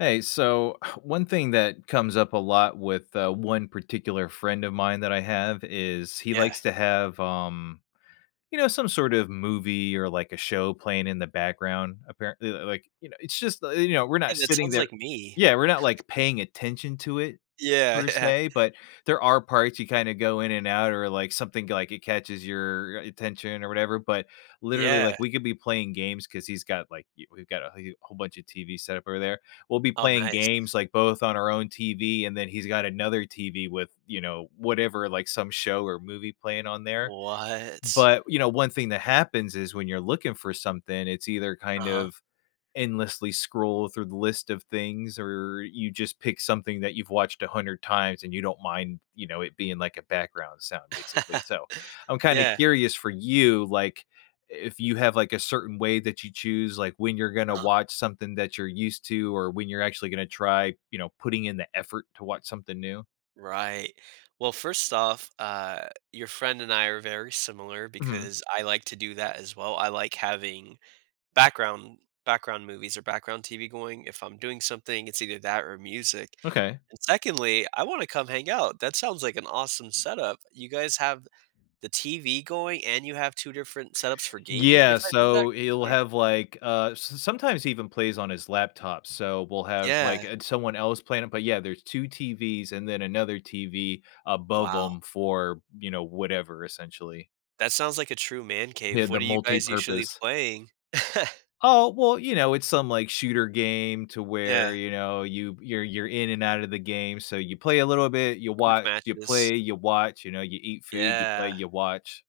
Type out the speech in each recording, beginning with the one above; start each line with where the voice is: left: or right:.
left: Hey, so, one thing that comes up a lot with, uh, one particular friend of mine that I have is he
right: Yeah.
left: likes to have, um, you know some sort of movie or like, a show playing in the background. Apparently like, you know it's just, you know, we're not
right: And that
left: sitting
right: sounds
left: there
right: like me.
left: Yeah, we're not, like, paying attention to it
right: Yeah,
left: per
right: yeah.
left: se, but there are parts you kinda go in and out or, something like it catches your attention or whatever. But literally, like,
right: Yeah.
left: we could be playing games 'cause he's got, like w we've got a wh uh whole bunch of TV set up over there. We'll be
right: Oh,
left: playing
right: nice.
left: games, like, both on our own TV, and then he's got another TV with, you know, whatever, like, some show or movie playing on there.
right: What?
left: But, you know, one thing that happens is when you're looking for something, it's either kind
right: Uh-huh.
left: of endlessly scroll through the list of things or you just pick something that you've watched a hundred times and you don't mind, you know, it being like a background sound basically. So, I'm kinda
right: Yeah.
left: curious for you, like, if you have, like, a certain way that you choose, like, when you're gonna
right: Uh-huh.
left: watch something that you're used to or when you're actually gonna try, you know, putting in the effort to watch something new.
right: Right. Well, first off, uh, your friend and I are very similar
left: Mhm.
right: because I like to do that as well, I like having background background movies, or background TV going, if I'm doing something, it's either that or music.
left: Okay.
right: And secondly, I wanna come hang out, that sounds like an awesome setup. You guys have the TV going, and you have 2 different setups for gaming,
left: Yeah,
right: if I heard that
left: so, he'll
right: correctly.
left: have, like, uh, s sometimes he even plays on his laptop. So, we'll have, like,
right: Yeah.
left: uh, someone else playing it, but, yeah, there's 2 TVs, and then another TV above
right: Wow.
left: 'em for, you know, whatever, essentially.
right: That sounds like a true man
left: Yeah,
right: cave.
left: the
right: What are you guys usually
left: multipurpose.
right: playing?
left: Oh, well, you know, it's some, like, shooter game to where,
right: Yeah.
left: you know, you you're you're in and outta the game, so you play a little bit, you
right: Quick
left: watch, you
right: matches.
left: play, you watch, you know, you eat food, you play,
right: Yeah.
left: you watch.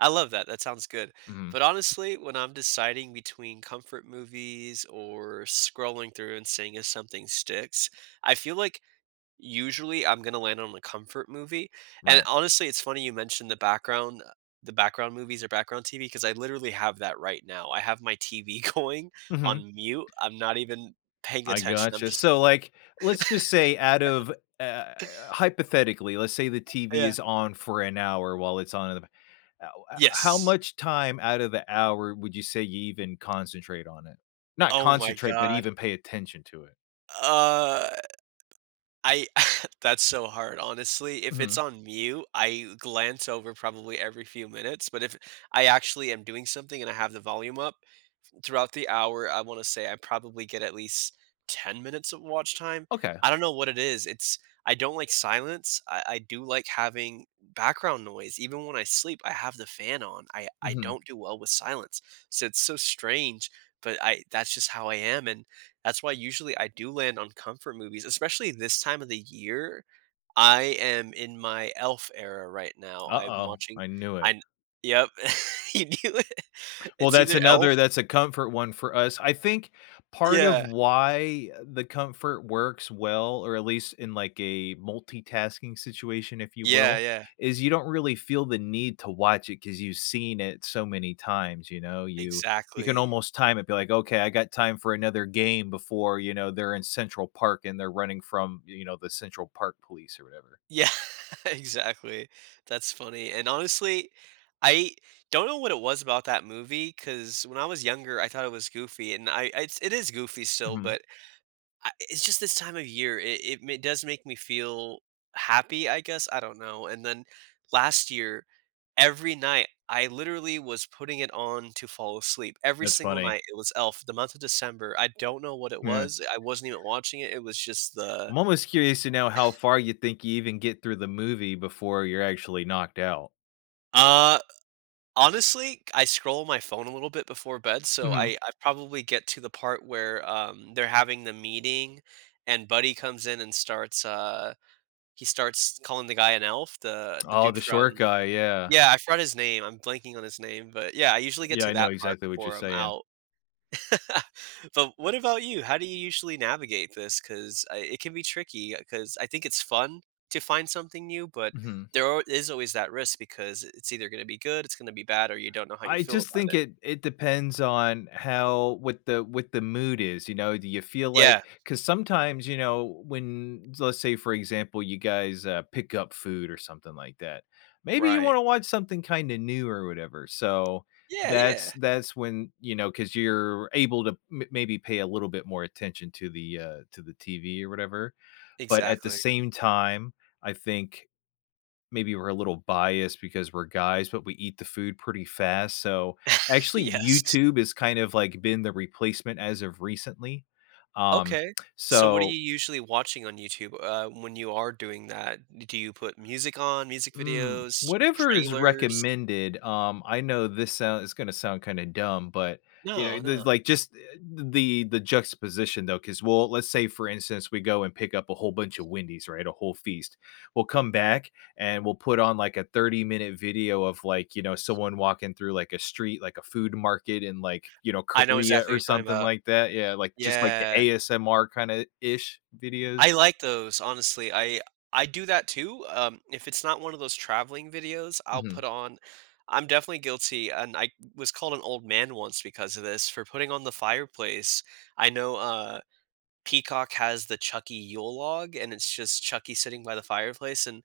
right: I love that, that sounds good.
left: Mhm.
right: But, honestly, when I'm deciding between comfort movies or scrolling through and seeing if something sticks, I feel like, usually, I'm gonna land on a comfort movie.
left: Right.
right: And, honestly, it's funny you mentioned the background, uh the background movies or background TV, 'cause I literally have that right now. I have my TV going
left: Mhm.
right: on mute, I'm not even paying
left: I
right: attention, I'm
left: gotcha,
right: just
left: so, like, let's just say out of, uh Hypothetically, let's say the TV
right: Yeah.
left: is on for an hour while it's on in the ba ah oh ah How
right: Yes.
left: much time out of the hour would you say you even concentrate on it? Not
right: Oh my
left: concentrate, but
right: god.
left: even pay attention to it?
right: Uh, I that's so hard, honestly. If it's
left: Mhm.
right: on mute, I glance over probably every few minutes, but if I actually am doing something and I have the volume up, throughout the hour, I wanna say I probably get at least 10 minutes of watch time.
left: Okay.
right: I don't know what it is, it's I don't like silence. I I do like having background noise. Even when I sleep, I have the fan on. I I
left: Mhm.
right: don't do well with silence. So, it's so strange, but I that's just how I am, and that's why usually I do land on comfort movies, especially in this time of the year. I am in my Elf era right now. I'm
left: Uh-oh,
right: watching,
left: I knew it.
right: I'm Yep. You knew it.
left: Well,
right: It's
left: that's
right: either
left: another
right: Elf
left: that's a comfort one for us. I think part of
right: Yeah.
left: why the comfort works well, or at least in like a multitasking situation, if you
right: Yeah,
left: will,
right: yeah.
left: is you don't really feel the need to watch it 'cause you've seen it so many times, you know? You you can
right: Exactly.
left: almost time it, be like, "Okay, I got time for another game before, you know, they're in Central Park, and they're running from, you know, the Central Park Police," or whatever.
right: Yeah, exactly. That's funny. And, honestly, I don't know what it was about that movie, 'cause when I was younger, I thought it was goofy, and I it's it is goofy still,
left: Mhm.
right: but a it's just this time of year. It it m does make me feel happy, I guess. I don't know. And then last year, every night, I literally was putting it on to fall asleep. Every
left: That's
right: single
left: funny.
right: night, it was Elf. The month of December, I don't know what it
left: Yeah.
right: was, I wasn't even watching it, it was just the
left: I'm almost curious to know how far you think you even get through the movie before you're actually knocked out.
right: Uh, honestly, c I scroll my phone a little bit before bed, so
left: Mhm.
right: I I probably get to the part where, um, they're having the meeting, and Buddy comes in and starts, uh he starts calling the guy an elf, the the
left: Oh,
right: dude
left: the
right: from
left: short guy, yeah.
right: Yeah, I forgot his name. I'm blanking on his name. But, yeah, I usually get
left: Yeah,
right: to
left: I know
right: that part
left: exactly what you're
right: before I'm
left: saying.
right: out. But what about you? How do you usually navigate this, 'cause I it can be tricky 'cause I think it's fun to find something new, but
left: Mhm.
right: there ar is always that risk because it's either gonna be good, it's gonna be bad, or you don't know how you
left: I
right: feel
left: just
right: about
left: think
right: it.
left: it it depends on how what the what the mood is, you know? Do you feel like
right: Yeah.
left: 'cause sometimes, you know, when let's say for example, you guys, uh, pick up food, or something like that, maybe you
right: Right.
left: wanna watch something kinda new, or whatever. So,
right: Yeah,
left: that's
right: yeah.
left: that's when, you know 'cause you're able to m maybe pay a little bit more attention to the, uh to the TV, or whatever. But at the
right: Exactly.
left: same time, I think maybe we're a little biased because we're guys, but we eat the food pretty fast. So, actually,
right: Yes.
left: YouTube is kind of, like, been the replacement as of recently. Um,
right: Okay, so what are you
left: so
right: usually watching on YouTube, uh, when you are doing that? Do you put music on, music
left: Mm,
right: videos,
left: whatever is
right: trailers?
left: recommended. Um, I know this sound is gonna sound kinda dumb, but, you know,
right: No, no.
left: there's like, just eh the the juxtaposition though, 'cause we'll let's say, for instance, we go and pick up a whole bunch of Wendy's, right, a whole feast. We'll come back, and we'll put on, like, a thirty-minute video of, like, you know, someone walking through, like, a street, like a food market in, like, you know,
right: I know
left: Korea,
right: exactly
left: or
right: what you're talking
left: something
right: 'bout.
left: like that. Yeah, like, just like the
right: Yeah.
left: ASMR, kinda-ish videos.
right: I like those, honestly. I I do that, too, um, if it's not one of those traveling videos, I'll
left: Mhm.
right: put on I'm definitely guilty, and I was called an old man once because of this, for putting on the fireplace. I know, uh, Peacock has the Chucky Yule Log, and it's just Chucky sitting by the fireplace, and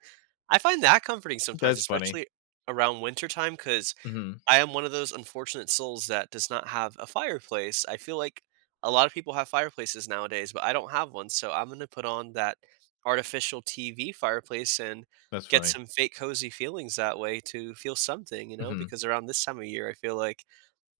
right: I find that comforting sometimes,
left: That's funny.
right: especially around wintertime, 'cause
left: Mhm.
right: I am one of those unfortunate souls that does not have a fireplace. I feel like a lot of people have fireplaces nowadays, but I don't have one, so I'm gonna put on that artificial, TV fireplace and
left: That's
right: get
left: funny.
right: some fake cozy feelings that way, to feel something, you know?
left: Mhm.
right: Because around this time of year, I feel like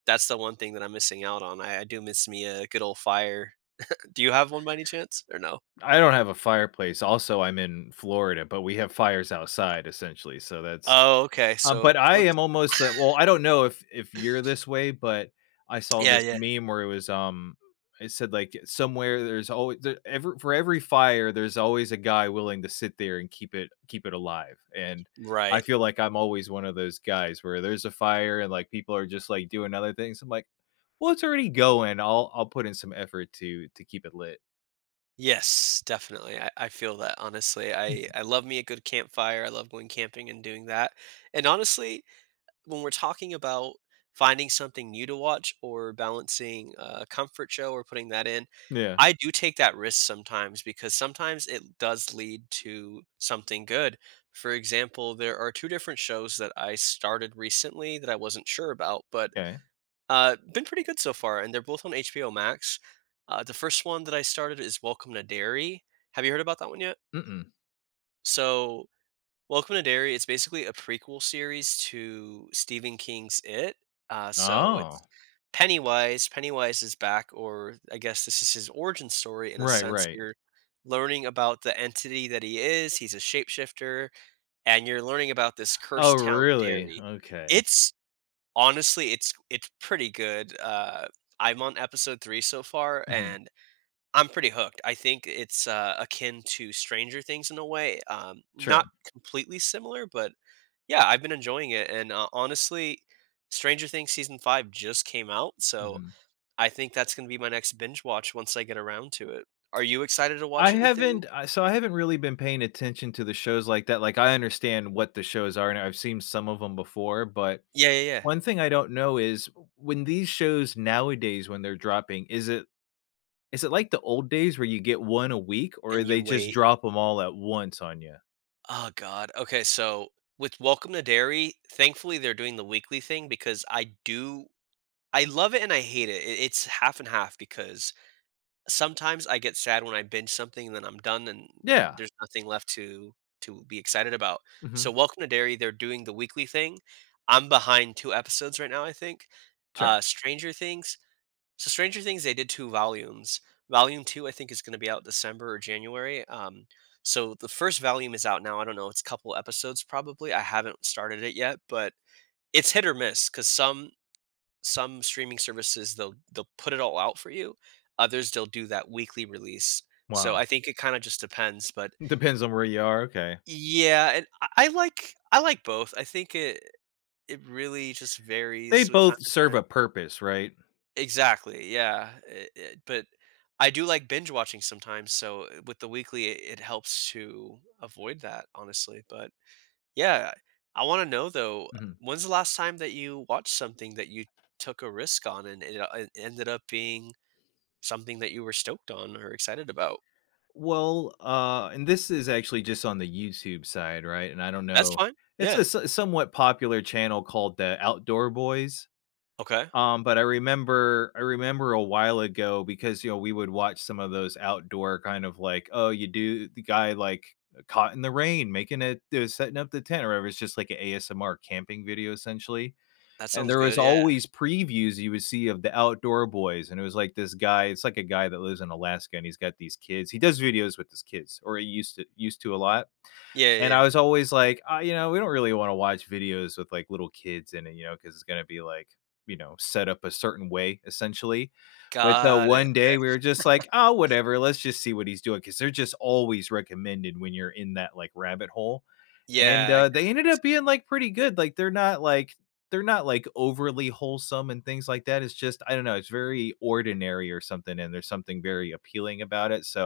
right: that's the one thing that I'm missing out on. I I do miss me a good ole fire. Do you have one by any chance, or no?
left: I don't have a fireplace, also, I'm in Florida, but we have fires outside, essentially. So, that's
right: Oh, okay.
left: Um,
right: So,
left: but I
right: close.
left: am almost well, I don't know if if you're this way, but I saw
right: Yeah,
left: this
right: yeah.
left: meme where it was, um, it said, like, "Somewhere there's alway the ever for every fire, there's always a guy willing to sit there and keep it keep it alive," and, I
right: Right.
left: feel like I'm always one of those guys where, there's a fire and, like, people are just, like, doing other things. I'm like, "Well, it's already going, I'll I'll put in some effort to to keep it lit."
right: Yes, definitely, I I feel that, honestly, I I love me a good campfire, I love going camping and doing that. And honestly, when we're talking about finding something new to watch, or balancing a comfort show, or putting that in,
left: Yeah.
right: I do take that risk sometimes because sometimes it does lead to something good. For example, there are 2 different shows that I started recently that I wasn't sure about, but,
left: Kay.
right: uh, been pretty good so far, and they're both on HBO Max. Uh, the first one that I started is Welcome to Derry, have you heard about that one yet?
left: Mm-mm.
right: So, Welcome to Derry it's basically a prequel series to Stephen King's IT, uh, so it's
left: Oh.
right: Pennywise Pennywise is back, or I guess this is his origin story, in a
left: Right,
right: sense,
left: right.
right: you're learning about the entity that he is, he's a shapeshifter, and you're learning about this
left: Oh
right: cursed town
left: really,
right: Derry.
left: okay.
right: It's, honestly, it's it pretty good, uh, I'm on episode 3 so far,
left: Mhm.
right: and I'm pretty hooked. I think it's, uh, akin to Stranger Things in a way, um, not
left: Sure.
right: completely similar, but, yeah, I've been enjoying it, and, uh, honestly, Stranger Things season 5 just came out, so
left: Mhm.
right: I think that's gonna be my next binge watch once I get around to it. Are you excited to
left: I
right: watch anything?
left: haven't, I so I haven't really been paying attention to the shows like that, like I understand what the shows are, and I've seen some of 'em before, but
right: Yeah, yeah, yeah.
left: one thing I don't know is, when these shows nowadays, when they're dropping, is it is it like the old days where you get 1 a week, or
right: And you
left: they just
right: wait.
left: drop 'em all at once on ya?
right: Ah, god. Okay, so, with Welcome to Derry, thankfully, they’re doing the weekly thing because I do I love it and I hate it, i it’s half and half because sometimes I get sad when I binge something and then I’m done and
left: Yeah.
right: there’s nothing left to to be excited about. So,
left: Mhm.
right: Welcome to Derry, they’re doing the weekly thing. I’m behind 2 episodes right now, I think.
left: Sure.
right: Uh, Stranger Things. So Stranger Things, they did 2 volumes. Volume 2, I think, is gonna be out December or January, um, so the 1st volume is out now, I don’t know, it’s couple episodes probably. I haven’t started it yet, but it’s hit or miss 'cause some some streaming services, they’ll they’ll put it all out for you. Others, they’ll do that weekly release. So,
left: Wow.
right: I think it kinda just depends, but
left: Depends on where you are? Okay.
right: Yeah, and I I like I like both. I think it it really just
left: They
right: varies with time
left: both
right: to
left: serve a
right: time.
left: purpose, right?
right: Exactly, yeah. It it but I do like binge watching sometimes, so with the weekly, it it helps to avoid that, honestly. But, yeah, I wanna know, though, uh,
left: Mhm.
right: when’s the last time that you watched something that you took a risk on and it, uh, ended up being something that you were stoked on or excited about?
left: Well, ah and this is actually just on the YouTube side, right? And I don’t
right: That's
left: know
right: fine.
left: it's a
right: Yeah.
left: s somewhat popular channel called the Outdoor Boys.
right: Okay.
left: Um, but I remember I remember a while ago, because, you know, we would watch some of those outdoor kind of like, oh, you do the guy, like, eh, caught in the rain, making it the setting up the tent, or whatever, it’s just like a ASMR camping video essentially.
right: That
left: And
right: sounds
left: there was
right: good, yeah.
left: always previews you would see of the Outdoor Boy and it was like this guy it’s like a guy that lives in Alaska, and he’s got these kids, he does videos with his kids, or he used to used to a lot.
right: Yeah, yeah,
left: And I
right: yeah.
left: was always like, "Ah," you know, "we don’t really wanna watch videos with, like, little kids in it," you know, 'cause it’s gonna be, like, you know, set up a certain way essentially. But, uh,
right: Got it,
left: one day,
right: okay.
left: we were just like, "Oh, whatever, let’s just see what he’s doing," 'cause they’re just always recommended when you’re in that, like, rabbit hole. And,
right: Yeah,
left: uh, they
right: [unintelligible]
left: ended up
right: YouTube.
left: being, like, pretty good, like, they’re not, like they’re not, like, overly wholesome, and things like that. It’s just I don’t know, it’s very ordinary or something, and there’s something very appealing about it, so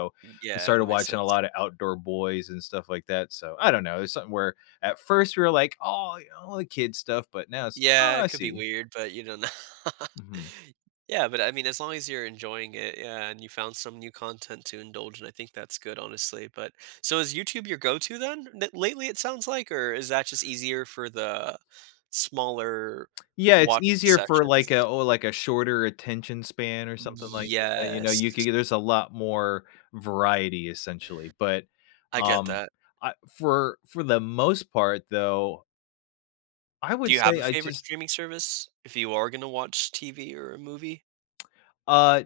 left: I
right: Yeah,
left: started
right: that makes
left: watching a
right: sense.
left: lotta Outdoor Boys and stuff like that, so, I don’t know, it’s something where at first, we were like, "Only kid stuff," but now it’s, "Oh,
right: Yeah, it
left: I
right: could be
left: see."
right: weird, but, you know, n
left: Mhm.
right: Yeah, but, I mean, as long as you’re enjoying it, yeah, and you found some new content to indulge in, I think that’s good, honestly. But so is YouTube your go-to then? N lately, it sounds like, or is that just easier for the smaller
left: Yeah, it’s
right: wa
left: easier for, like, a
right: sessions?
left: or, like, a shorter attention span or something like that, you know, you could
right: Yes.
left: get there’s a lot more variety, essentially. But,
right: I get
left: um,
right: that.
left: I for for the most part, though I
right: Do
left: would
right: you have a
left: say I
right: favorite
left: just
right: streaming service, if you are gonna watch TV or a movie?
left: Uh,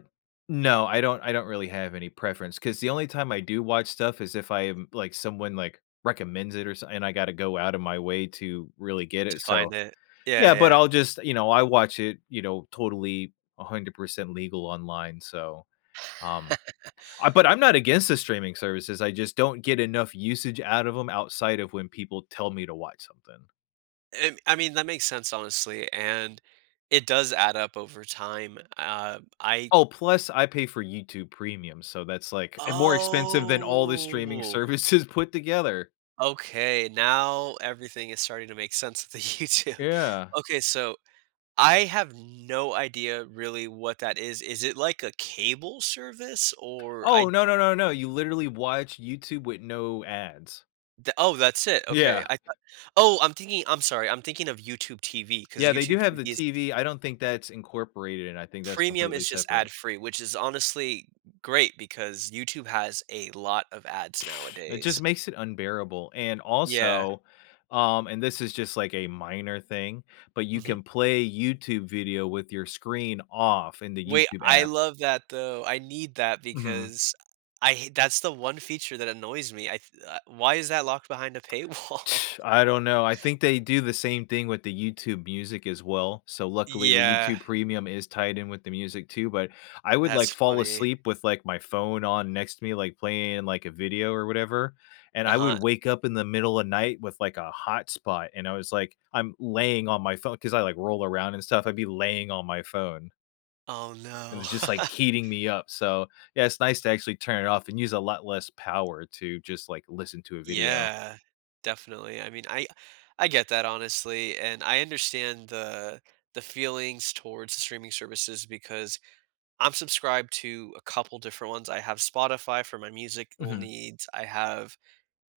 left: no, I don’t I don’t really have any preference, 'cause the only time I do watch stuff is if I am like, someone, like, recommends it, or so and I gotta go outta my way to really get
right: To
left: it,
right: find
left: so
right: it. Yeah,
left: Yeah, but
right: yeah.
left: I’ll just you know, I watch it, you know, totally 100% legal online, so Um, uh, but I’m not against the streaming services, I just don’t get enough usage out of 'em, outside of when people tell me to watch something.
right: And, I mean, that makes sense, honestly, and, it does add up over time. Um, I
left: Oh, plus I pay for YouTube Premium, so that's, like, eh, more expensive than all the streaming
right: Oh!
left: services put together.
right: Okay, now everything is starting to make sense to YouTube.
left: Yeah.
right: Okay, so, I have no idea really what that is, is it like a cable service? Or
left: Oh,
right: I
left: no, no, no, no, you literally watch YouTube with no ads.
right: The oh, that's it, okay.
left: Yeah.
right: I thought Oh, I'm thinking I'm sorry, I'm thinking of YouTube TV, 'cause
left: Yeah, they
right: YouTube
left: do have
right: TV
left: the
right: is it
left: TV, I don't think that's incorporated, and I think that's
right: Premium
left: completely
right: is just
left: separate.
right: ad free, which is honestly great because YouTube has a lot of ads
left: It just
right: nowadays.
left: makes it unbearable, and,
right: Yeah.
left: also, um, and this is just, like, a minor thing, but you
right: Mhm.
left: can play YouTube video with your screen off in the
right: Wait,
left: YouTube
right: I
left: app.
right: love that, though. I need that
left: Mhm.
right: because I I hate that's the one feature that annoys me. I th uh, why is that locked behind a paywall?
left: I don't know, I think they do the same thing with the YouTube Music as well. So luckily, the
right: Yeah.
left: YouTube Pemium is tied in with the music too. But, I would, like,
right: That's
left: fall
right: funny.
left: asleep with, like, my phone on next to me, like, playing, like, a video or whatever. And I would
right: Uh-huh.
left: wake up in the middle of night with, like, a hot spot, and I was, like, I'm laying on my phone, 'cause I, like, roll around and stuff, I'd be laying on my phone.
right: Oh,
left: And
right: no.
left: it was just, like, heating me up. So, yeah, it's nice to actually turn it off, and use a lot less power to just, like, listen to a video.
right: Yeah. Definitely. I mean, I I get that honestly, and I understand the the feelings towards streaming services because I'm subscribed to a couple different ones. I have Spotify, for my musical
left: Mhm.
right: needs. I have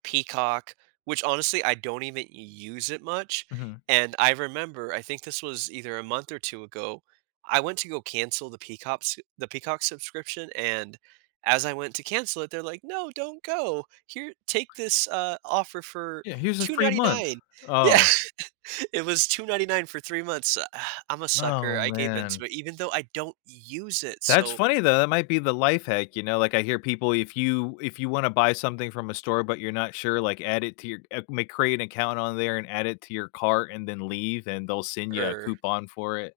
right: Peacock, which honestly, I don't even use it much,
left: Mhm.
right: and I remember- I think this was either a month or 2 ago- I went to go cancel the Peacops the Peacock subscription, and as I went to cancel it, they're like, "No, don't go. Here, take this," uh, "offer for
left: Yeah, "Here's a
right: two
left: free month.
right: ninty-nine." Yeah.
left: Oh."
right: It was 2.99 for 3 months. I'm a
left: Oh,
right: sucker. I gave
left: man.
right: into it, even though I don't use it.
left: That's
right: So
left: funny, though. That might be the life hack, you know? Like, I hear people, if you if you wanna buy something from a store, but you're not sure, like, add it to your, uh, ma create an account on there, and add it to your cart, and then leave, and they'll send you a
right: Er.
left: coupon for it.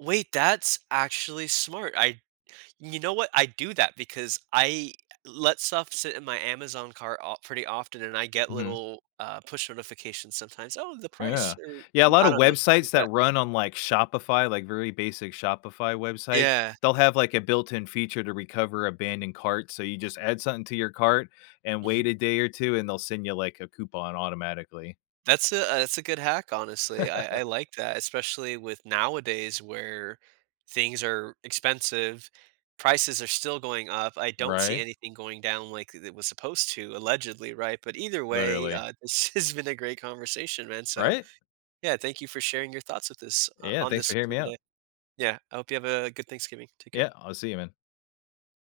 right: Wait, that's actually smart. I you know what, I do that because I let stuff sit in my Amazon cart of pretty often, and I get
left: Mhm.
right: little, uh, push notifications sometimes. "Oh, the price,"
left: Yeah.
right: or
left: Yeah, a
right: "cou"
left: lot
right: I
left: of
right: don't know, stuff
left: websites
right: like
left: that
right: that.
left: run on, like, Shopify, like, very basic Shopify websites,
right: Yeah.
left: they'll have, like, a built in feature to recover abandoned carts. So you just add something to your cart, and wait
right: Mhm.
left: a day or 2, and they'll send you, like, a coupon automatically.
right: That's a uh, that's a good hack, honestly. I I like that, especially with nowadays where things are expensive, prices are still going up. I don't see
left: Right?
right: anything going down like it was supposed to, allegedly, right? But either way,
left: Literally.
right: uh, this has been a great conversation, man. So,
left: Right?
right: yeah, thank you for sharing your thoughts with this uh,
left: Yeah,
right: on
left: thanks
right: this
left: for
right: with
left: hearing
right: me
left: me out.
right: today. Yeah, I hope you have a good Thanksgiving. Take
left: Yeah,
right: care.
left: I'll see you, man.